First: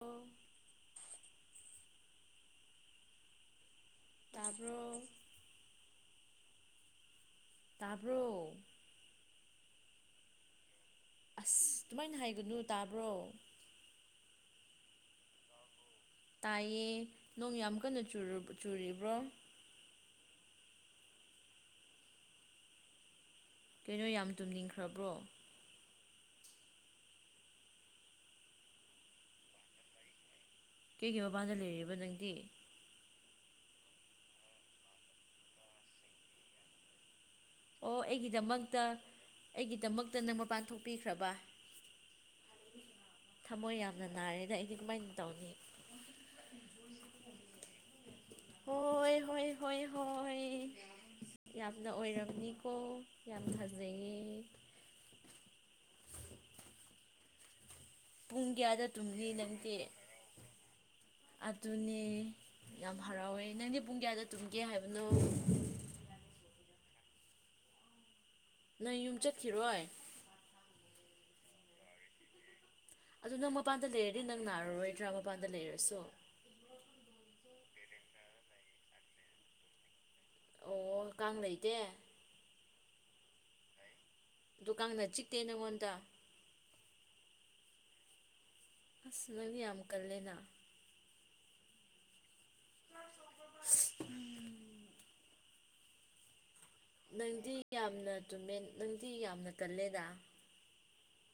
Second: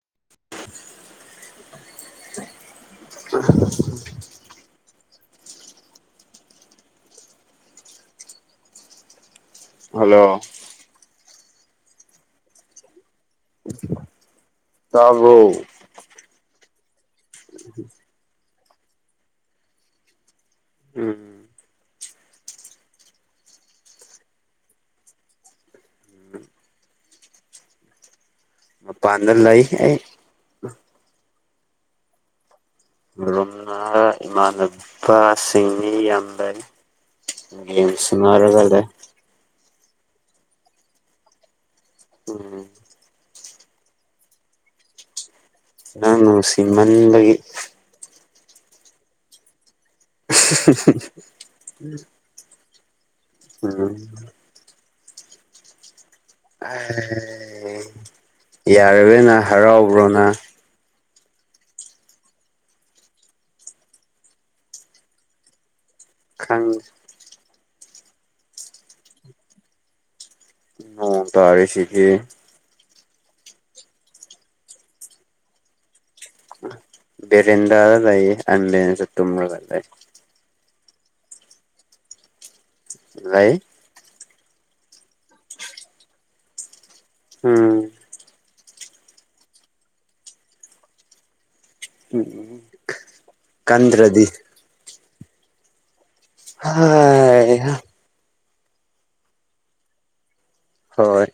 ꯑꯣ ꯇꯥꯕ꯭ꯔꫭ ꯇꯥꯕ꯭ꯔꫭ ꯍꯜꯂꯣ ꯑꯁ ꯑꯗꯨꯃꯥꯏꯅ ꯍꯥꯏꯒꯅꯨ ꯇꯥꯕ꯭ꯔꯣ ꯇꯥꯕ꯭ꯔꫭ ꯇꯥꯏꯌꯦ ꯅꯣꯡ ꯌꯥꯝ ꯀꯟꯅ [unintelligible] ꯆꯨꯔꯤꯕ꯭ꯔꯣ ꯎꯝ ꯀꯩꯅꯣ ꯌꯥꯝ ꯇꯨꯝꯅꯤꯡꯈ꯭ꯔꯕ꯭ꯔꯣ ꯃꯄꯥꯟꯗ ꯂꯩ ꯑꯩ ꯀꯩꯒꯤ ꯃꯄꯥꯟꯗ ꯂꯩꯔꯤꯕ ꯅꯪꯗꯤ [unintelligible] ꯏꯃꯥꯟꯅꯕ ꯁꯤꯡꯅꯤ ꯌꯥꯝ ꯂꯩ ꯑꯗꯨꯒꯤ ꯁꯥꯟꯅꯔꯒ ꯂꯩ ꯗꯃꯛꯇ ꯅꯪ ꯃꯄꯥꯟ ꯊꯣꯛꯄꯤꯈ꯭ꯔꯕ ꯎꯝ ꯊꯝꯃꯣꯏ ꯌꯥꯝꯅ ꯅꯥꯔꯦꯗ ꯑꯩꯗꯤ ꯀꯝꯃꯥꯏꯅ ꯇꯧꯅꯤ ꯅꯪ ꯅꯨꯡꯁꯤꯃꯟꯕꯒꯤ ꯍꯣꯏ ꯍꯣꯏ ꯍꯣꯏ ꯍꯣꯏ [unintelligible] ꯅꯤꯀꯣ ꯌꯥꯝ ꯎꯝ ꯐꯖꯩꯌꯦ ꯑꯦ ꯄꯨꯡ ꯀꯌꯥꯗ ꯌꯥꯔꯕꯦꯅ ꯍꯔꯥꯎꯕ꯭ꯔꯣ ꯅꯪ ꯑꯗꯨꯅꯤ ꯌꯥꯝ ꯍꯔꯥꯎꯋꯦ ꯅꯪꯗꯤ ꯄꯨꯡ ꯀꯌꯥꯗ ꯇꯨꯝꯒꯦ ꯍꯥꯏꯕꯅꯣ ꯑꯪ ꯅꯪ ꯌꯨꯝ ꯆꯠꯈꯤꯔꯣꯏ ꯅꯣꯡ ꯇꯔꯤꯁꯤꯗꯤ ꯑꯗꯨ ꯅꯪ ꯃꯄꯥꯟꯗ ꯂꯩꯔꯗꯤ ꯅꯪ ꯅꯥꯔꯔꯣꯏꯗ꯭ꯔꯥ ꯃꯄꯥꯟꯗ ꯂꯩꯔꯁꯨ ꯕꯦꯔꯟꯙꯥꯗ ꯂꯩ ꯑꯩ ꯑꯝꯕꯦꯁꯇ ꯇꯨꯝꯔꯒ ꯂꯩ ꯑꯣ ꯀꯥꯡ ꯂꯩꯇꯦ ꯥꯂꯩ ꯗꯨꯀꯥꯡꯅ ꯆꯤꯛꯇꯦ ꯅꯉꯣꯟꯇ ꯎꯝ ꯑꯁ ꯅꯪꯗꯤ ꯌꯥꯝ ꯀꯜꯂꯦꯅ ꯎꯝ ꯀꯟꯗ꯭ꯔꯗꯤ ꯅꯪꯗꯤ ꯍꯥꯏ ꯌꯥꯝꯅ ꯇꯨꯝꯃꯦꯟ ꯅꯪꯗꯤ ꯌꯥꯝꯅ ꯀꯜꯂꯦꯗ ꯍꯣꯏ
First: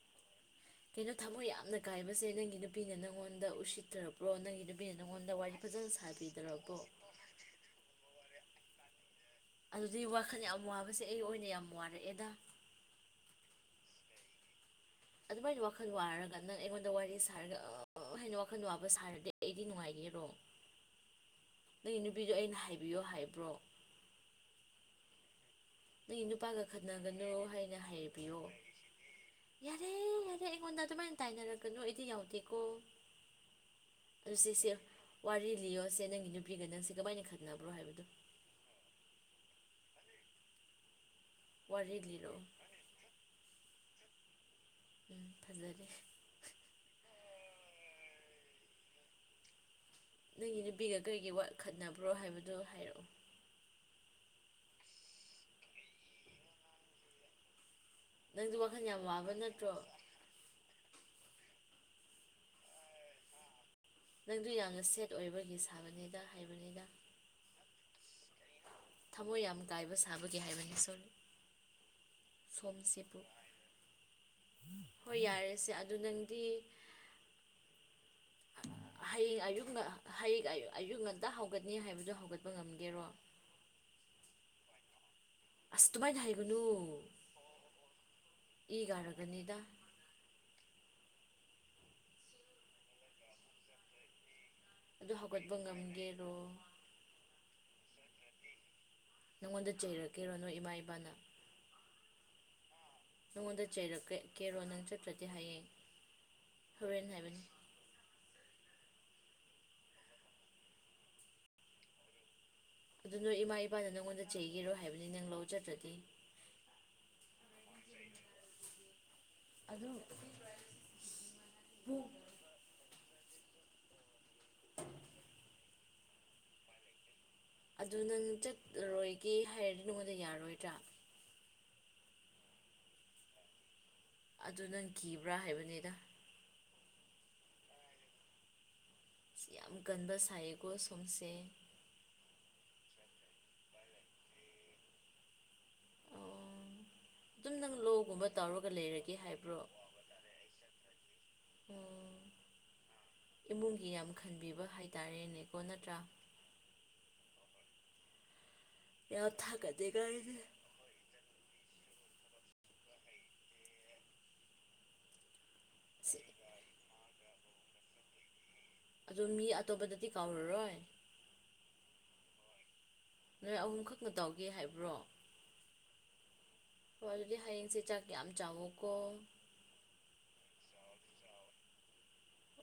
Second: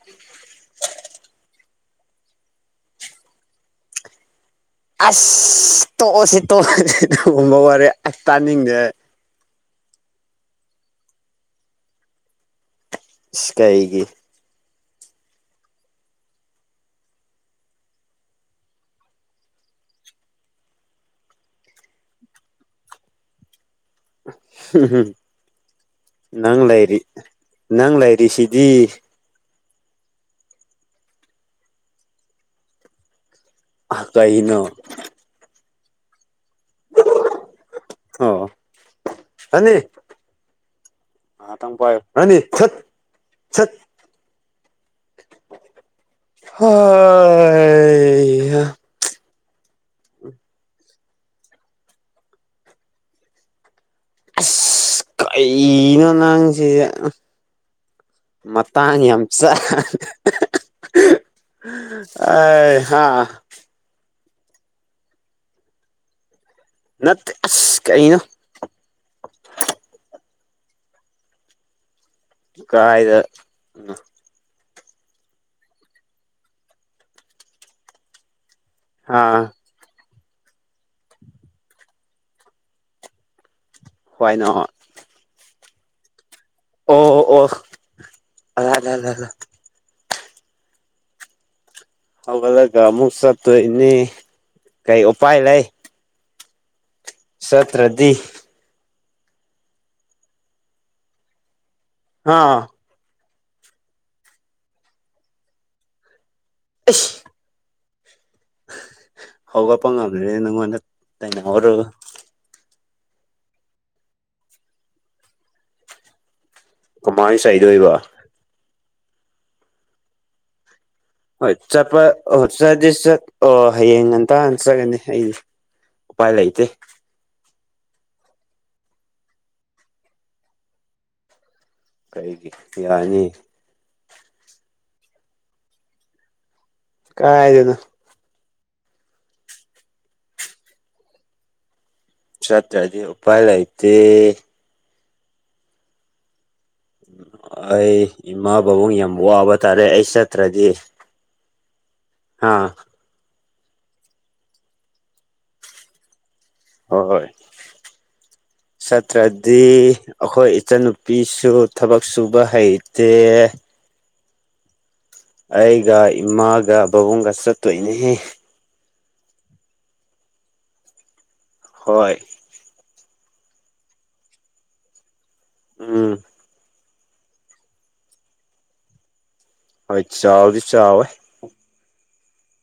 ꯀꯩꯅꯣ ꯊꯃꯣꯏ ꯌꯥꯝꯅ ꯀꯥꯏꯕꯁꯦ ꯅꯪꯒꯤ ꯅꯨꯄꯤꯅ ꯅꯪꯉꯣꯟꯗ ꯎꯁꯤꯠꯇ꯭ꯔꯕ꯭ꯔꯣ ꯅꯪꯒꯤ ꯅꯨꯄꯤꯅ ꯅꯪꯉꯣꯟꯗ ꯋꯥꯔꯤ ꯑꯁ ꯐꯖꯅ ꯇꯣꯛꯑꯣꯁ ꯁꯥꯕꯤꯗ꯭ꯔꯕꯣ ꯇꯣꯛꯑꯁꯦ ꯇꯨꯝꯕ ꯋꯥꯔꯤ ꯑꯁ ꯇꯥꯅꯤꯡꯗꯦ ꯑꯩ ꯑꯗꯨꯗꯤ ꯋꯥꯈꯜ ꯌꯥꯝ ꯋꯥꯕꯁꯦ ꯑꯩ ꯑꯣꯏꯅ ꯌꯥꯝ ꯋꯥꯔꯛꯑꯦꯗ ꯏꯁ ꯀꯩꯒꯤ ꯑꯗꯨꯃꯥꯏꯅ ꯋꯥꯈꯜ ꯋꯥꯔꯒ ꯅꯪ ꯑꯩꯉꯣꯟꯗ ꯋꯥꯔꯤ ꯁꯥꯔꯒ ꯑꯥ ꯍꯥꯏꯅ ꯋꯥꯈꯜ ꯋꯥꯕ ꯁꯥꯔꯗꯤ ꯑꯩꯗꯤ ꯅꯨꯡꯉꯥꯏꯔꯤ ꯌꯦꯔꯣ ꯅꯪꯒꯤ ꯅꯨꯄꯤꯗꯣ ꯑꯩꯅ ꯍꯥꯏꯕꯤꯌꯣ ꯍꯥꯏꯕ꯭ꯔꯣ [unintelligible] ꯅꯪꯒꯤ ꯅꯪ ꯅꯨꯄꯥꯒ ꯂꯩꯔꯤ ꯈꯠꯅꯒꯅꯨ ꯍꯥꯏꯅ ꯅꯪ ꯍꯥꯏꯕꯤꯌꯨ ꯂꯩꯔꯤꯁꯤꯗꯤ ꯌꯥꯔꯦ ꯌꯥꯔꯦ ꯑꯩꯉꯣꯟꯗ ꯑꯗꯨꯃꯥꯏꯅ ꯇꯥꯏꯅꯔꯒꯅꯨ ꯑꯩꯗꯤ ꯌꯥꯎꯇꯦꯀꯣ ꯑꯗꯨ ꯀꯩꯅꯣ ꯁꯤꯁꯦ ꯋꯥꯔꯤ ꯂꯤꯌꯣꯁꯦ ꯅꯪꯒꯤ ꯄꯤꯒ ꯅꯪꯁꯦ ꯀꯃꯥꯏꯅ ꯈꯠꯅꯕ꯭ꯔꯣ ꯍꯥꯏꯕꯗꯨ ꯑꯣ ꯔꯅꯤ ꯋꯥꯔꯤ ꯂꯤꯔꯛꯑꯣ [unintelligible] ꯎꯝ ꯐꯖꯔꯦ ꯍꯩꯍꯥ ꯅꯪꯒꯤ ꯅꯨꯄꯤꯒ ꯀꯔꯤꯒꯤ ꯋꯥ ꯈꯠꯅꯕ꯭ꯔꯣ ꯍꯥꯏꯕꯗꯨꯣ ꯍꯥꯏꯔꯛꯑꯣ ꯑꯁ ꯀꯩꯅꯣ ꯅꯪꯁꯤ ꯎꯝ ꯅꯪꯗꯤ ꯋꯥꯈꯜ ꯃꯇꯥꯡ ꯌꯥꯝ ꯋꯥꯕ ꯆꯥ ꯅꯠꯇ꯭ꯔꯣ ꯍꯥꯍꯥꯍꯥ ꯑꯩ ꯍꯥꯥ ꯅꯪꯗꯨ ꯌꯥꯝꯅ ꯁꯦꯠ ꯑꯣꯏꯕꯒꯤ ꯁꯥꯕꯅꯤꯗ ꯍꯥꯏꯕꯅꯤ ꯅꯠꯇ ꯑꯁ ꯀꯩꯅꯣ ꯊꯃꯣꯏ ꯌꯥꯝ ꯀꯥꯏꯕ ꯁꯥꯕꯒꯤ ꯍꯥꯏꯕꯅꯤ ꯁꯣ ꯀꯥꯏꯗ ꯎꯝ ꯍꯣꯏ ꯌꯥꯔꯦꯁꯦ ꯑꯗꯨ ꯅꯪꯗꯤ ꯑꯥ ꯍꯌꯦꯡ ꯑꯌꯨꯛꯅ ꯍꯌꯦꯡ ꯑꯌꯨꯛ ꯉꯇ ꯍꯧꯒꯠꯅꯤ ꯍꯥꯏꯕꯗꯨꯣ ꯍꯧꯒꯠꯄ ꯉꯝꯒꯦꯔꯣ ꯍꯋꯥꯏ ꯅꯣꯠ ꯑꯁ ꯇꯨꯃꯥꯏꯅ ꯍꯥꯏꯏꯒꯅꯨ ꯑꯣ ꯑꯂꯥ ꯏ ꯂꯥ ꯂꯥ ꯂꯥ ꯒꯥꯔꯒꯅꯤꯗ ꯍꯧꯒꯠꯂꯒ ꯃꯨꯛ ꯆꯠꯇꯣꯏꯅꯤ ꯑꯗꯨ ꯍꯧꯒꯠꯄ ꯉꯝꯒꯦꯔꯣ ꯁꯇ꯭ꯔꯗꯤ ꯅꯪꯉꯣꯟꯗ ꯆꯩꯔꯛꯀꯤꯔꯣ ꯅꯣꯏ ꯏꯃꯥ ꯏꯄꯥꯅ ꯑꯥ ꯅꯪꯉꯣꯟꯗ ꯆꯩꯔ ꯀꯦꯔꯣ ꯅꯪ ꯆꯠꯇ꯭ꯔꯗꯤ ꯍꯥꯏꯌꯦ ꯍꯣꯔꯦꯟ ꯑꯩꯁ ꯍꯥꯏꯕꯅꯤ [unintelligible] ꯍꯧꯒꯠꯄ ꯉꯝꯗ꯭ꯔꯦ ꯅꯪꯉꫭꯟꯗ ꯇꯥꯏꯅꯍꯧꯔꫭ ꯑꯗꯨ ꯅꯣꯏ ꯏꯃꯥ ꯏꯄꯥꯅ ꯅꯪꯉꯣꯟꯗ ꯆꯩꯒꯦꯔꯣ ꯍꯥꯏꯕꯅꯤ ꯅꯪ ꯂꯧ ꯆꯠꯇ꯭ꯔꯗꯤ ꯀꯝꯃꯥꯏ ꯆꯩꯗꯣꯏꯕ ꯑꯗꯨ [unintelligible] ꯍꯣꯏ ꯆꯠꯄ [unintelligible] ꯆꯠꯇꯤ ꯆꯠ ꯑꯣ ꯍꯌꯦꯡ ꯉꯟꯇꯥꯅ ꯆꯠꯀꯅꯤ ꯑꯩꯅ ꯎꯄꯥꯏ ꯂꯩꯇꯦ ꯑꯗꯨ ꯅꯪ ꯆꯠꯂꯔꫭꯏꯒꯦ ꯍꯥꯏꯔꯗꯤ ꯅꯉꯣꯟꯗ ꯌꯥꯔꯣꯏꯗ꯭ꯔ ꯀꯩꯒꯤ ꯌꯥꯅꯤ ꯑꯗꯨ ꯅꯪ ꯀꯤꯕ꯭ꯔ ꯍꯥꯏꯕꯅꯤꯗ ꯀꯥꯏꯗꯩꯅꫭ ꯌꯥꯝ ꯀꯟꯕ ꯁꯥꯏꯌꯦꯀꯣ ꯁꯣꯝꯁꯦ ꯆꯠꯇ꯭ꯔꯗꯤ ꯎꯄꯥꯏ ꯂꯩꯇꯦ ꯑꯣ ꯑꯗꯨꯝ ꯅꯪ ꯑꯩ ꯂꯧꯒꯨꯝꯕ ꯏꯃꯥ ꯇꯧꯔꯒ ꯕꯥꯥꯕꯨꯡ ꯂꯩꯔꯒꯦ ꯌꯥꯝ ꯋꯥꯕ ꯇꯥꯔꯦ ꯑꯩ ꯆꯠꯇ꯭ꯔꯗꯤ ꯑꫭ ꯍꯥꯥ ꯏꯃꯨꯡꯒꯤ ꯌꯥꯝ ꯈꯟꯕꯤꯕ ꯍꯥꯏꯇꯥꯔꯦꯅꯦꯀꯣ ꯅꯠꯇ꯭ꯔ ꯍ ꯍꯣꯏ ꯌꯥꯝ ꯆꯠꯇ꯭ꯔꯗꯤ ꯊꯥꯒꯠꯂꯦ ꯑꯈꯣꯏ ꯀꯥꯏꯁꯦ ꯏꯆꯟꯅꯨꯄꯤꯁꯨ ꯊꯕꯛ ꯁꯨꯕ ꯍꯩꯇꯦ ꯑꯩꯒ ꯏꯃꯥꯒ ꯕꯥꯕꯨꯡꯒ ꯆꯠꯇꯣꯏꯅꯦꯍꯦ ꯑꯗꯨ ꯃꯤ ꯑꯇꯣꯞꯄꯗꯗꯤ ꯀꯧꯔꯔꯣꯏ ꯍꯣꯏ ꯅꯣꯏ ꯑꯍꯨꯝ ꯈꯛꯅ ꯇꯧꯒꯦ ꯍꯥꯏꯕ꯭ꯔꯣ ꯎꯝ ꯍꫭ ꯑꯗꯨꯗꯤ ꯍꯌꯦꯡꯁꯦ ꯆꯥꯛ ꯌꯥꯝ ꯆꯥꯎꯋꫭꯀꯣ ꯍꫭꯏ ꯆꯥꯎꯗꯤ ꯆꯥꯎꯋꯦ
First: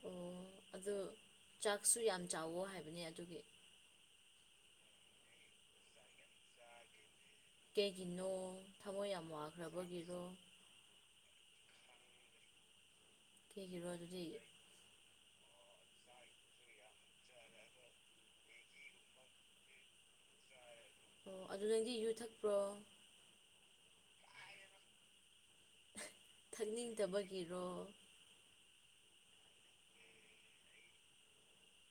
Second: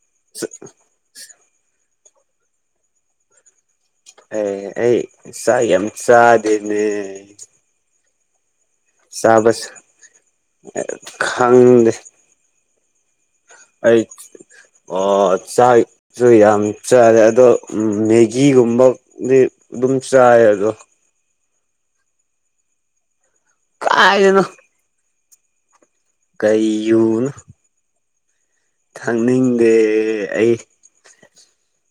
[unintelligible] [unintelligible] ꯁꯨ ꯌꯥꯝ ꯆꯥꯎꯋꯣ ꯍꯥꯏꯕꯅꯦ ꯑꯗꯨꯒꯤ ꯑꯩ ꯑꯩ ꯆꯥꯛ ꯌꯥꯝ ꯆꯥꯗꯦꯃꯤ ꯀꯩꯒꯤꯅꫭ ꯆꯥꯕꯁ ꯈꯪꯗꯦ ꯀꯩꯒꯤꯔꯣ ꯑꯩ ꯑꯗꯨꯗꯤ ꯑ ꯆꯥꯛꯁꯨ ꯌꯥꯝ ꯆꯥꯔꯦ ꯑꯗꯣ ꯃꯦꯒꯤꯒꯨꯝꯕꯗꯤ ꯑꯗꯨꯝ ꯆꯥꯏ ꯑꯗꯣ ꯑꯣ ꯑꯗꯨ ꯅꯪꯗꯤ ꯌꯨ ꯊꯛꯄ꯭ꯔꯣ ꯀꯥꯏꯗꯩꯅꫭ [unintelligible] ꯌꯨꯅꯣ ꯊꯛꯅꯤꯡꯗꯕꯒꯤꯔꯣ ꯊꯛꯅꯤꯡꯗꯦ ꯑꯩ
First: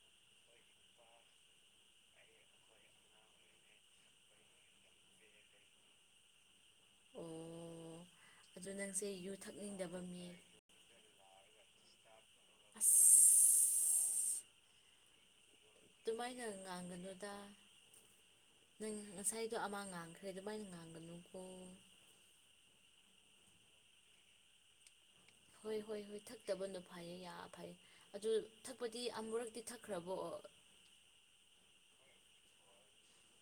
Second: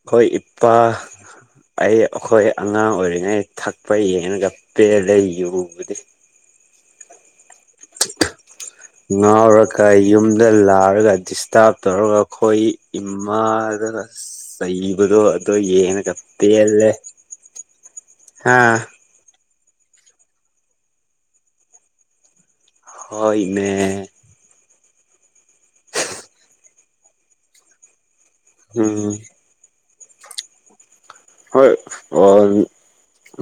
ꯑꯈꯣꯏ ꯏꯄꯥ ꯑꯩ ꯑꯩꯈꯣꯏ ꯑꯉꯥꯡ ꯑꯣꯏꯔꯤꯉꯩ ꯊꯛꯄ ꯌꯦꯡꯉꯒ ꯄꯦꯜꯂꯦ ꯌꯨꯕꯨꯗꯤ ꯑꯣ ꯑꯗꯨ ꯅꯪꯁꯦ [unintelligible] ꯌꯨ ꯉꯥꯎꯔꯒ ꯊꯛꯅꯤꯡꯗꯕ ꯃꯤ ꯌꯨꯝꯗ ꯂꯥꯛꯔꯒ ꯗꯤꯁꯇꯞ ꯇꯧꯔꯒ ꯑꯈꯣꯏ ꯏꯃꯥꯗ ꯑꯁ ꯆꯩꯕꯗꯣ ꯑꯗꯨ ꯌꯦꯡꯔꯒ ꯑꯗꯨꯃꯥꯏꯅ ꯄꯦꯜꯂꯦ ꯉꯥꯡꯒꯅꯨꯗ ꯍꯥꯥ ꯑꯗꯨ ꯑꯃ ꯉꯥꯡꯈ꯭ꯔꯦ ꯑꯗꯨꯃꯥꯏꯅ ꯉꯥꯡꯒꯅꯨꯀꯣ ꯍꯣꯏꯅꯦ ꯍꯣꯏ ꯍꯣꯏ ꯍꯣꯏ ꯊꯛꯇꯕꯅ ꯐꯩꯌꯦ ꯌꯥꯝ ꯐꯩ ꯑꯗꯨ ꯊꯛꯄꯗꯤ ꯎꯝ ꯑꯃꯨꯔꯛꯇꯤ ꯊꯛ ꯈ꯭ꯔꯕꯣ ꯍꯣꯏ ꯑꯥ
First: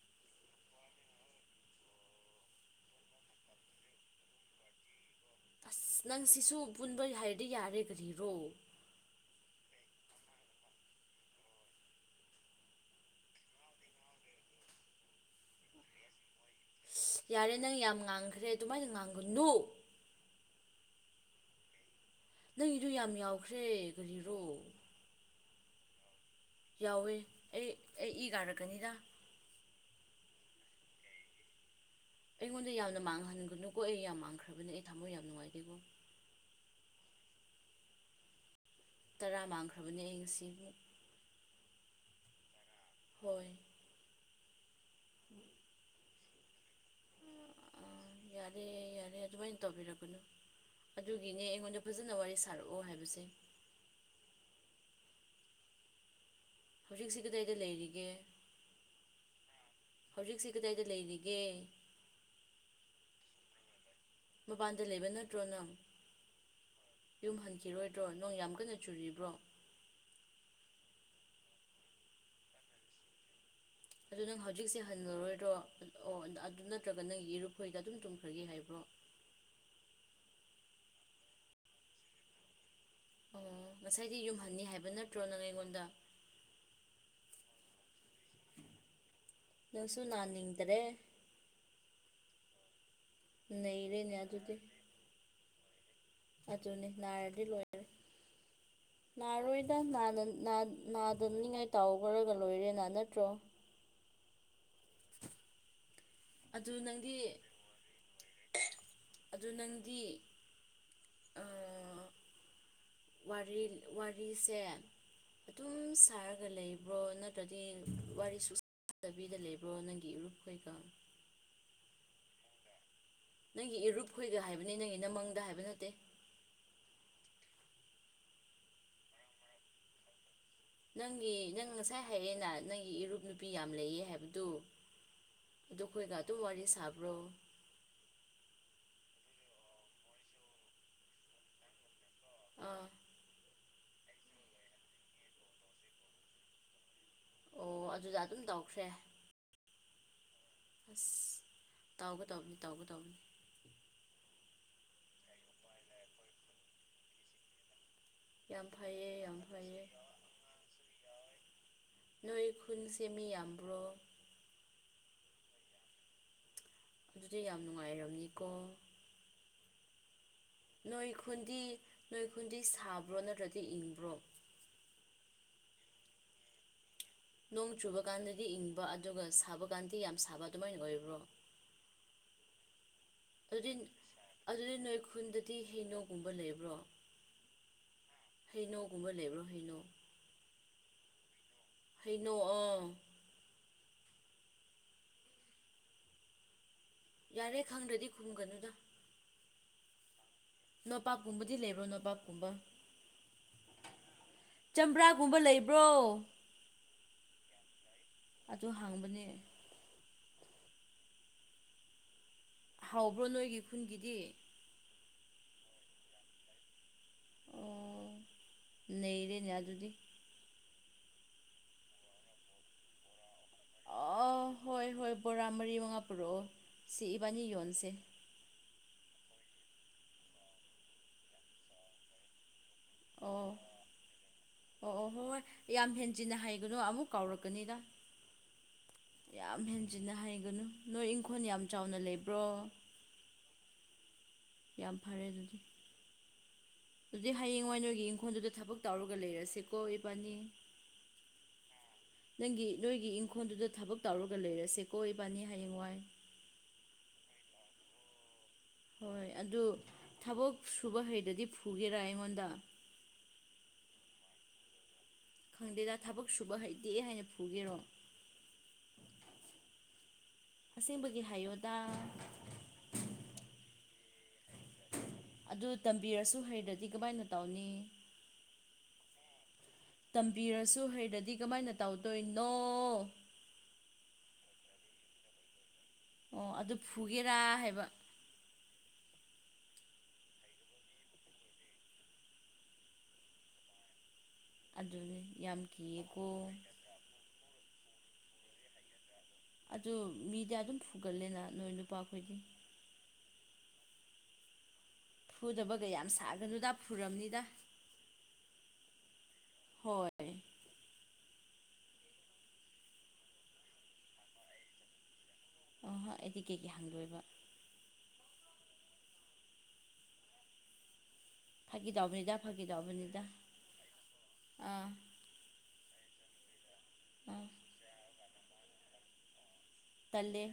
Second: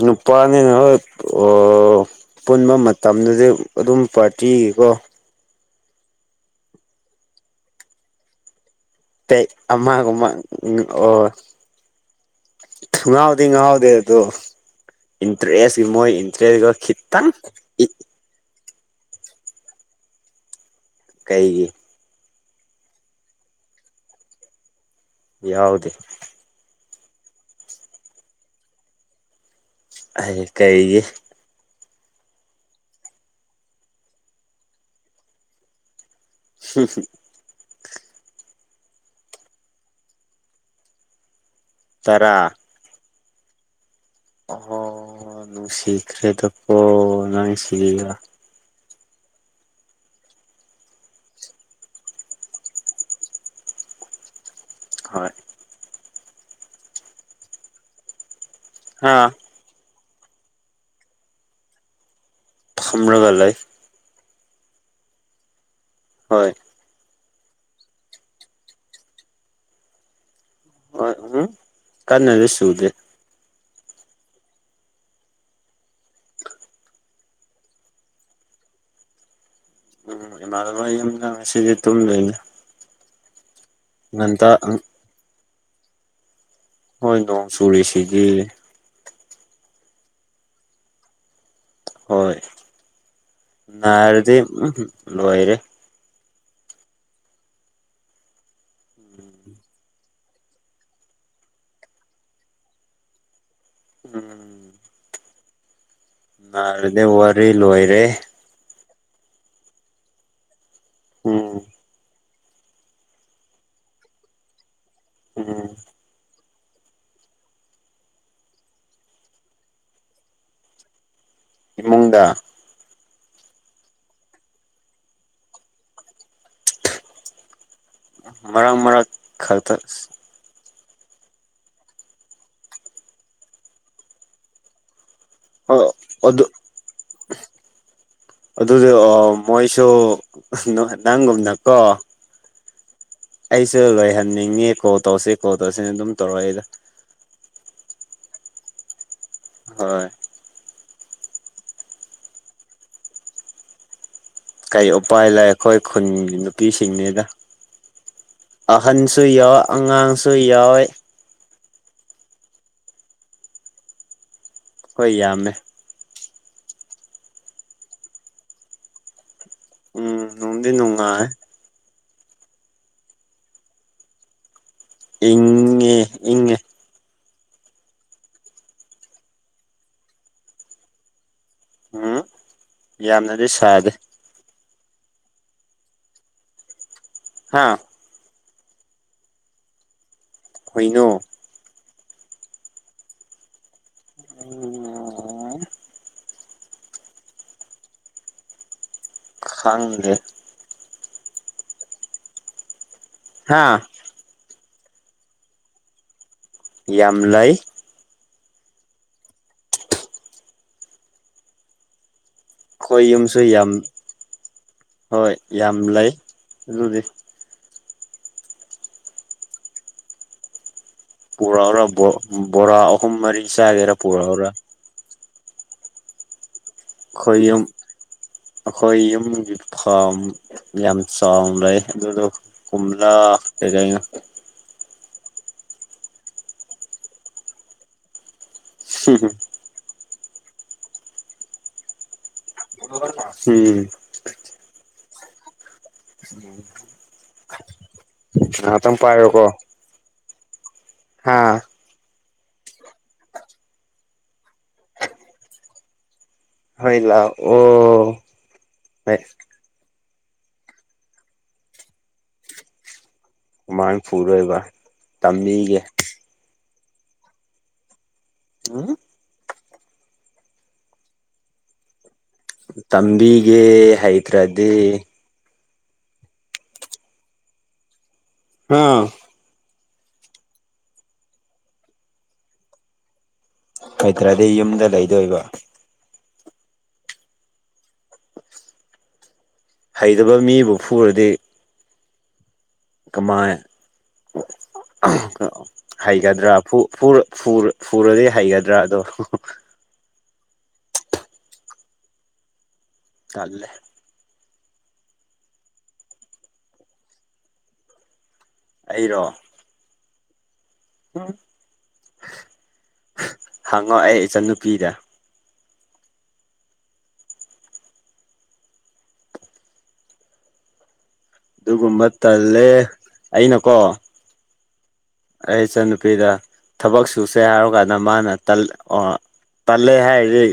ꯅꯨꯄꯥꯅꯤ ꯍꯣꯏ ꯑꯣ ꯄꯨꯟꯕ ꯃꯇꯝꯗꯨꯗꯤ ꯑꯗꯨꯝ ꯄꯥꯔꯇꯤꯒꯤꯀꯣ ꯑꯁ ꯅꯪ ꯁꯤꯁꯨ ꯄꯨꯟꯕ ꯍꯥꯏꯔꯗꯤ ꯌꯥꯔꯦ ꯀꯔꯤꯔꯣ ꯄꯦꯒ ꯑꯃꯒꯨꯝꯕ ꯎꯝ ꯑꯣ ꯉꯥꯎꯗꯤ ꯉꯥꯎꯗꯦ ꯑꯗꯨ ꯏꯟꯇꯔꯦꯁꯀꯤ ꯃꯣꯏ ꯏꯟꯇꯔꯦꯁ ꯑꯁ ꯌꯥꯔꯦ ꯅꯪ ꯌꯥꯝ ꯉꯥꯡꯈ꯭ꯔꯦ ꯑꯗꯨꯃꯥꯏꯅ ꯉꯥꯡꯒꯅꯨ ꯀꯩꯒꯤ ꯅꯪꯒꯤꯗꯨ ꯌꯥꯝ ꯌꯥꯎꯈ꯭ꯔꯦ ꯀꯔꯤꯔꯣ ꯌꯥꯎꯗꯦ ꯌꯥꯎꯋꯦ ꯑꯩ ꯑꯩ ꯏ ꯀꯥꯔꯛꯀꯅꯤꯗ ꯍꯥꯏ ꯀꯩꯒꯤ ꯑꯩꯉꯣꯟꯗ ꯌꯥꯝꯅ ꯃꯥꯡꯍꯟꯒꯅꯨꯀꯣ ꯑꯩ ꯌꯥꯝ ꯃꯥꯡꯈ꯭ꯔꯕꯅꯦ ꯑꯩ ꯊꯥꯃꯣꯢ ꯌꯥꯝ ꯅꯨꯡꯉꯥꯏꯇꯦꯀꯣ ꯍꯝ ꯍꯝ ꯇꯔꯥ ꯃꯥꯡꯈ꯭ꯔꯕꯅꯦ ꯑꯩ ꯉꯁꯤ ꯇꯔꯥ ꯍꯣꯏ ꯑꯍꯣ ꯅꯨꯡꯁꯤꯈ꯭ꯔꯦꯗ ꯀꯣ ꯅꯪ ꯁꯤꯒ ꯌꯥꯔꯦ ꯌꯥꯔꯦ ꯑꯗꯨꯃꯥꯏꯅ ꯇꯧꯕꯤꯔꯛꯀꯅꯣ ꯑꯗꯨꯒꯤꯅꯦ ꯑꯩꯉꯣꯟꯗ ꯐꯖꯅ ꯋꯥꯔꯤ ꯁꯥꯔꯛꯑꯣ ꯍꯥꯏꯕꯁꯦ [inaudible] ꯍꯣꯏ ꯍꯧꯖꯤꯛꯁꯤ ꯀꯗꯥꯢꯗ ꯂꯩꯔꯤꯒꯦ ꯍꯥꯥ ꯍꯧꯖꯤꯛꯁꯤ ꯀꯗꯥꯏꯗ ꯂꯩꯔꯤꯒꯦ ꯂꯒ ꯂꯩ ꯃꯄꯥꯟꯗ ꯂꯩꯕ ꯅꯠꯇ꯭ꯔꯣ ꯅꯪ ꯍꯣꯏ ꯌꯨꯝ ꯍꯟꯈꯤꯔꯣꯏꯗ꯭ꯔꯣ ꯅꯣꯡ ꯌꯥꯝ ꯀꯟꯅ ꯆꯨꯔꯤꯕ꯭ꯔꯣ ꯍꯣꯢ ꯎꯝ ꯀꯟꯅꯗꯤ ꯆꯨꯗꯦ ꯑꯗꯨ ꯅꯪ ꯍꯧꯖꯤꯛꯁꯦ ꯍꯟꯂꯔꯣꯏꯗ꯭ꯔꯣ ꯑꯣ ꯑꯗꯨ ꯅꯠꯇ꯭ꯔꯒ ꯅꯪꯒꯤ ꯌꯦꯔꯨꯛꯈꯣꯏꯗ ꯑꯗꯨꯝ ꯇꯨꯝꯈ꯭ꯔꯒꯦ ꯍꯥꯏꯕ꯭ꯔꯣ [inaudible] ꯎꯝ ꯏꯃꯅꯕꯩ ꯌꯨꯝꯗ ꯉꯁꯤꯗꯤ ꯇꯨꯝ ꯂꯩꯅꯤ ꯑꯣ ꯉꯁꯥꯏꯗꯤ ꯌꯨꯝꯍꯟꯅꯤ ꯍꯥꯏꯕ ꯅꯠꯇ꯭ꯔꯣ ꯅꯪ ꯑꯩꯉꯣꯟꯗ ꯍꯣꯏ ꯅꯣꯡ ꯆꯨꯔꯤꯁꯤꯗꯤ ꯅꯪꯁꯨ ꯅꯥꯟ ꯅꯤꯡꯗ꯭ꯔꯦ ꯍꯣꯏ ꯅꯩꯔꯦꯅꯦ ꯅꯥꯔꯗꯤ ꯎꯝ ꯂꯣꯏꯔꯦ ꯑꯗꯨꯅꯤ ꯅꯥꯔꯗꯤ ꯂꯣꯏꯔꯦ ꯅꯥꯔꯣꯏꯗ ꯅꯥꯗ ꯅꯥꯗ ꯅꯥꯗꯅꯤꯉꯥꯏ ꯇꯧꯈ꯭ꯔꯒ ꯂꯣꯏꯔꯦꯅ ꯅꯠꯇ꯭ꯔꯣ ꯎꯝ ꯑꯗꯨ ꯅꯥꯔꯗꯤ ꯅꯪꯗꯤ ꯋꯥꯔꯤ ꯂꯣꯏꯔꯦ ꯑꯗꯨ ꯅꯪꯗꯤ ꯎꯝ ꯋꯥꯔꯤ ꯋꯥꯔꯤꯁꯦ ꯎꯝ ꯑꯗꯨꯝ ꯁꯥꯔꯒ ꯂꯩꯕ꯭ꯔꯣ ꯅꯠꯇ꯭ꯔꯗꯤ ꯋꯥꯔꯤꯁꯨ ꯁꯥꯗꯕꯤꯗ ꯂꯩꯕ꯭ꯔꯣ ꯅꯪꯒꯤ ꯏꯔꯨꯞꯈꯣꯏꯒ ꯏꯃꯨꯡꯗ ꯅꯪꯒꯤ ꯏꯔꯨꯨꯞꯈꯣꯏꯒ ꯍꯥꯏꯕꯅꯤ ꯅꯪꯒꯤ ꯅꯃꯪꯗ ꯍꯥꯏꯕ ꯅꯠꯇꯦ ꯃꯔꯛ ꯃꯔꯛ ꯈꯛꯇ ꯅꯪꯒꯤ ꯅꯪ ꯉꯁꯥꯏ ꯍꯥꯏꯔꯦꯅ ꯅꯪꯒꯤ ꯏꯔꯨꯞ ꯅꯨꯄꯤ ꯌꯥꯝ ꯂꯩꯌꯦ ꯍꯥꯏꯕꯗꯨ ꯑꯗꯨꯈꯣꯏꯒ ꯑꯗꯨꯨꯝ ꯑꯗꯨ ꯋꯥꯔꯤ ꯁꯥꯕ꯭ꯔꯣ ꯑꯗꯨꯗꯤ ꯑꯣ ꯣꯏꯁꯨ ꯅꯪꯒꯨꯝꯅ ꯀꯣ ꯑꯥ ꯑꯩꯁꯨ ꯂꯣꯏꯍꯟꯅꯤꯡꯉꯤ ꯀꯣꯜ ꯇꯧꯁꯤ ꯀꯣꯜ ꯇꯧꯁꯤꯅ ꯑꯗꯨꯝ ꯇꯧꯔꯛꯏꯗ ꯑꯣ ꯑꯗꯨꯗ ꯑꯗꯨꯝ ꯇꯧꯈ꯭ꯔꯦ ꯍꯣꯏ ꯑꯁ ꯇꯧꯒꯗꯧꯅꯤ ꯇꯧꯒꯗꯧꯅꯤ ꯀꯔꯤ ꯎꯄꯥꯏ ꯂꯩ ꯑꯩꯈꯣꯏ ꯈꯨꯟꯒꯤ ꯅꯨꯄꯤꯁꯤꯡꯅꯦꯗ ꯌꯥꯝ ꯐꯩꯌꯦ ꯑꯍꯟꯁꯨ ꯌꯥꯝ ꯌꯥꯎ ꯐꯩꯌꯦ ꯑꯉꯥꯡꯁꯨ ꯌꯥꯎꯏ ꯅꯣꯏ ꯈꯨꯟ ꯁꯦ ꯃꯤ ꯌꯥꯝꯕ꯭ꯔꯣ ꯍꯣꯏ ꯌꯥꯝꯃꯦ ꯑꯗꯨꯗꯤ ꯌꯥꯝ ꯅꯨꯡꯉꯥꯏꯔꯝꯅꯤꯀꯣ ꯎꯝ ꯅꯨꯡꯗꯤ ꯅꯣꯏ ꯅꯨꯡꯉꯥꯏ ꯈꯨꯟꯗꯤ ꯅꯣꯏ ꯈꯨꯨꯟꯗꯤ ꯁꯥꯕ꯭ꯔꯣ ꯅꯠꯇ꯭ꯔꯗꯤ ꯏꯪꯕ꯭ꯔꯣ ꯏꯪꯉꯦ ꯏꯪꯉꯦ ꯅꯣꯡ ꯆꯨꯕ ꯀꯥꯟꯗꯗꯤ ꯏꯪꯕ ꯑꯗꯨꯒ ꯁꯥꯕ ꯀꯥꯟꯗꯤ ꯌꯥꯝ ꯁꯥꯕ ꯑꯗꯨꯃꯥꯏꯅ ꯑꯣꯏꯕ꯭ꯔꯣ ꯍꯨꯝ ꯌꯥꯝꯅꯗꯤ ꯑꯗꯨꯗꯤ ꯁꯥꯗꯦ ꯑꯗꯨꯗꯤ ꯅꯣꯏ ꯈꯨꯟꯗꯗꯤ ꯍꯩꯅꯣꯒꯨꯝꯕ ꯂꯩꯕ꯭ꯔꯣ ꯍꯥꯥ ꯍꯩꯅꯧꯒꯨꯝꯕ ꯂꯩꯕ꯭ꯔꯣ ꯍꯩꯅꯧ ꯍꯩꯅꯧ ꯍꯩꯅꯧ ꯑꯣ ꯎꯝ [unintelligible] ꯌꯥꯔꯦ ꯈꯪꯗ꯭ꯔꯗꯤ ꯈꯨꯝꯒꯅꯨꯗ ꯈꯪꯗ꯭ꯔꯦ ꯅꯣꯄꯥꯛꯀꯨꯝꯕꯗꯤ ꯂꯩꯕ꯭ꯔꯣ ꯅꯣꯕꯥꯞꯀꯨꯝꯕ ꯍꯥꯥ ꯆꯝꯄ꯭ꯔꯥꯒꯨꯝꯕ ꯂꯩꯕ꯭ꯔꯣ ꯌꯥꯝ ꯂꯩ ꯑꯗꯨ ꯍꯡꯕꯅꯦ ꯑꯩꯈꯣꯏ ꯍꯥꯎꯕ꯭ꯔꯣ ꯌꯨꯝꯁꯨ ꯅꯣꯏꯒꯤ ꯌꯥꯝ ꯈꯨꯟꯒꯤꯗꯤ ꯍꯣꯏ ꯌꯥꯝ ꯂꯩ ꯑꯗꯨꯗꯤ ꯑꯣ ꯅꯩꯔꯦꯅꯦ ꯑꯗꯨꯗꯤ ꯄꯨꯔꯛꯎꯔ ꯕꯣꯔꯥ ꯑꯍꯨꯝ ꯃꯔꯤ ꯆꯥꯒꯦꯔ ꯑꯥ ꯄꯨꯔꯛꯎꯔ ꯍꯣꯏ ꯍꯣꯏ ꯕꯣꯔꯥ ꯃꯔꯤ ꯃꯉꯥ ꯄꯨꯔꯛꯑꯣ ꯁꯤ ꯏꯕꯥꯅꯤ ꯑꯩꯈꯣꯏ ꯌꯨꯝ ꯌꯣꯟꯁꯦ ꯑꯩꯈꯣꯏ ꯌꯨꯝꯒꯤ ꯐꯥꯝ ꯌꯥꯝ ꯆꯥꯎꯅ ꯂꯩ ꯑꯗꯨꯗ ꯀꯣꯝꯂꯥ ꯑꯣ [unintelligible] ꯑꯣ ꯑꯣ ꯍꯣꯏ ꯍꯣꯏ ꯌꯥꯝ ꯍꯦꯟꯖꯤꯟꯅ ꯍꯥꯏꯒꯅꯨ ꯑꯃꯨꯛ ꯀꯥꯎꯔꯛꯀꯅꯤꯗ ꯍꯤꯍꯤꯍꯤ ꯍꯦꯟꯖꯤꯅ ꯍꯥꯏꯒꯅꯨ ꯅꯣꯏ ꯏꯪꯈꯣꯜ ꯌꯥꯝ ꯆꯥꯎꯅ ꯂꯩꯕ꯭ꯔꯣ ꯎꯝ [unintelligible] ꯌꯥꯝ ꯐꯔꯦ ꯑꯗꯨꯗꯤ ꯑꯗꯨꯗꯤ ꯍꯌꯦꯡ ꯋꯥꯏ ꯅꯣꯏꯒꯤ ꯏꯪꯈꯣꯜ ꯈꯪꯈꯣꯟꯗꯨꯗ ꯊꯕꯛ ꯉꯥꯏꯍꯥꯛꯇꯪ ꯇꯧꯔꯒ ꯄꯥꯏꯔꯣꯀꯣ ꯂꯩꯔꯁꯦꯀꯣ ꯏꯕꯥꯅꯤ ꯍꯥꯥ ꯅꯪꯒꯤ ꯅꯣꯏꯒꯤ ꯏꯪꯈꯣꯜꯗꯨꯗ ꯊꯕꯛ ꯇꯧꯔꯒ ꯂꯩꯔꯁꯦꯀꯣ ꯏꯕꯥꯅꯤ ꯍꯌꯦꯡ ꯋꯥꯏ ꯍꯣꯏ ꯂꯥꯛꯑꯣ ꯍꯣꯏ ꯑꯗꯨ ꯊꯕꯛ ꯁꯨꯕ ꯍꯩꯗꯗꯤ ꯐꯨꯒꯦꯔꯥ ꯑꯩꯉꯣꯟꯗ ꯀꯃꯥꯏꯅ ꯐꯨꯗꯣꯏꯕ ꯈꯪꯗꯦꯗ ꯊꯕꯛ ꯁꯨꯕ ꯍꯩꯇꯦ ꯍꯥꯏꯅ ꯐꯨꯒꯦꯔꯣ ꯎꯝ ꯑꯁꯦꯡꯕꯒꯤ ꯍꯥꯏꯌꯣꯗꯥ ꯇꯝꯕꯤꯒꯦ ꯍꯩꯇ꯭ꯔꯗꯤ ꯑꯗꯨ ꯇꯝꯕꯤꯔꯁꯨ ꯍꯩꯇ꯭ꯔꯗꯤ ꯀꯃꯥꯏꯅ ꯇꯧꯅꯤ ꯑꯥ ꯇꯝꯕꯤꯔꯁꯨ ꯍꯩꯇ꯭ꯔꯗꯤ ꯀꯃꯥꯏꯅ ꯇꯧꯗꯣꯏꯅꯣ ꯀꯩꯗ꯭ꯔꯗꯤ ꯌꯨꯝꯗ ꯂꯩꯗꯣꯏꯕ ꯑꯣ ꯑꯗꯨ ꯐꯨꯒꯦꯔꯥ ꯍꯥꯏꯕ ꯍꯩꯇꯕ ꯃꯤꯕꯨ ꯐꯨꯔꯗꯤ ꯀꯃꯥꯏ ꯑꯗꯨꯗꯤ ꯌꯥꯝ ꯀꯤꯌꯦꯀꯣ ꯍꯩꯒꯗ꯭ꯔꯥ ꯐꯨ ꯐꯨꯔ ꯐꯨꯔ ꯐꯨꯔꯗꯤ ꯍꯩꯒꯗ꯭ꯔꯣ ꯑꯗꯣ ꯑꯗꯨ ꯃꯤꯗꯤ ꯑꯗꯨꯝ ꯐꯨꯒꯜꯂꯦꯅ ꯅꯣꯏ ꯅꯨꯄꯥꯈꯣꯏꯗꯤ ꯇꯜꯂꯦ ꯐꯨꯗꯕꯒ ꯌꯥꯝ ꯁꯥꯒꯅꯨꯗ ꯐꯨꯔꯝꯅꯤꯗ ꯑꯩꯔꯣ ꯍꯣꯏ ꯎꯝ ꯍꯪꯉꯣ ꯑꯩ ꯏꯆꯟꯅꯨꯄꯤꯗ ꯑꯣꯏ ꯑꯩꯗꯤ ꯀꯩꯒꯤ ꯍꯪꯗꯣꯏꯕ ꯐꯥꯒꯤ ꯑꯗꯨꯒꯨꯝꯕ ꯇꯧꯕꯅꯤꯗ ꯐꯥꯒꯤ ꯇꯜꯂꯦ ꯇꯧꯕꯅꯤꯗ ꯑꯩꯅꯀꯣ ꯑꯥ ꯑꯩ ꯏꯆꯟꯅꯨꯄꯤꯗ ꯊꯕꯛ ꯁꯨꯁꯦ ꯑꯥ ꯍꯥꯏꯕꯀꯥꯟꯗ ꯃꯥꯅ ꯇꯜ ꯑꯣ ꯇꯜꯂꯦ ꯍꯥꯏꯔꯗꯤ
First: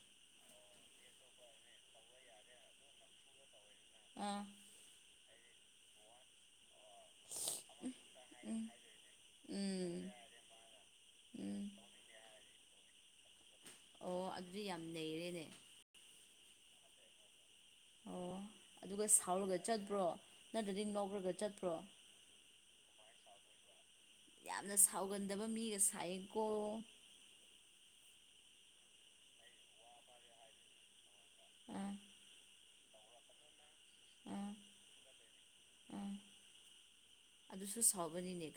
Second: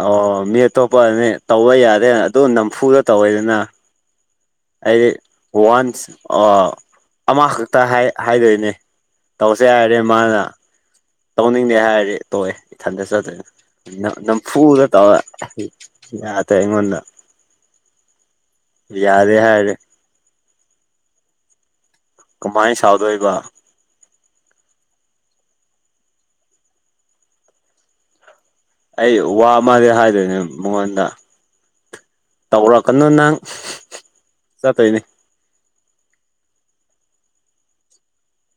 ꯑꯣ ꯃꯤꯠ ꯑꯇꯣꯞꯄꯅꯤ ꯇꯧꯕ ꯌꯥꯔꯦ ꯑꯗꯨ ꯅꯝꯐꯨꯗ ꯇꯧꯋꯦꯗꯅ ꯑꯥ ꯑꯩꯗꯤ ꯋꯥꯟꯁ ꯑꯥ ꯑꯃꯈꯛꯇ ꯎꯝ ꯍꯥꯏꯗꯣꯏꯅꯦ ꯇꯧꯁꯦ ꯍꯥꯏꯔꯦ ꯎꯝ ꯃꯥꯅ ꯎꯝ ꯇꯧꯅꯤꯡꯗꯦ ꯍꯥꯏꯔꯗꯤ ꯇꯣꯛꯑꯦ ꯏꯊꯟꯗ ꯆꯠꯇꯣꯏꯅꯦ ꯑꯣ ꯑꯗꯨꯗꯤ ꯌꯥꯝ ꯅꯝꯐꯨꯗ ꯇꯧꯔ ꯅꯩꯔꯦꯅꯦ ꯇꯦ ꯑꯩꯉꯣꯟꯗ ꯑꯣ ꯑꯗꯨꯒ ꯌꯥꯗꯦ ꯁꯥꯎꯔꯒ ꯍꯥꯏꯔꯦ ꯆꯠꯄ꯭ꯔꯣ ꯅꯠꯇ꯭ꯔꯗꯤ ꯅꯣꯛꯔꯒ ꯆꯠꯄ꯭ꯔꯣ ꯃꯥꯏ ꯁꯥꯎꯗꯣꯏꯕ ꯌꯥꯝꯅ ꯁꯥꯎꯒꯟꯗꯕ ꯃꯤꯒ ꯁꯥꯏꯌꯦꯀꯣ ꯑꯩ ꯋꯥ ꯃꯥꯜꯂꯦ ꯍꯥꯏꯗꯣꯏꯅꯦ ꯃꯉꯣꯟꯗ ꯎꯝ ꯇꯧꯔꯛꯀꯅꯨ ꯅꯪ ꯆꯠꯇꯣꯏꯅꯦ ꯎꯝ ꯑꯗꯨꯁꯨ ꯁꯥꯎꯕꯅꯤꯅꯦ ꯀꯔꯤ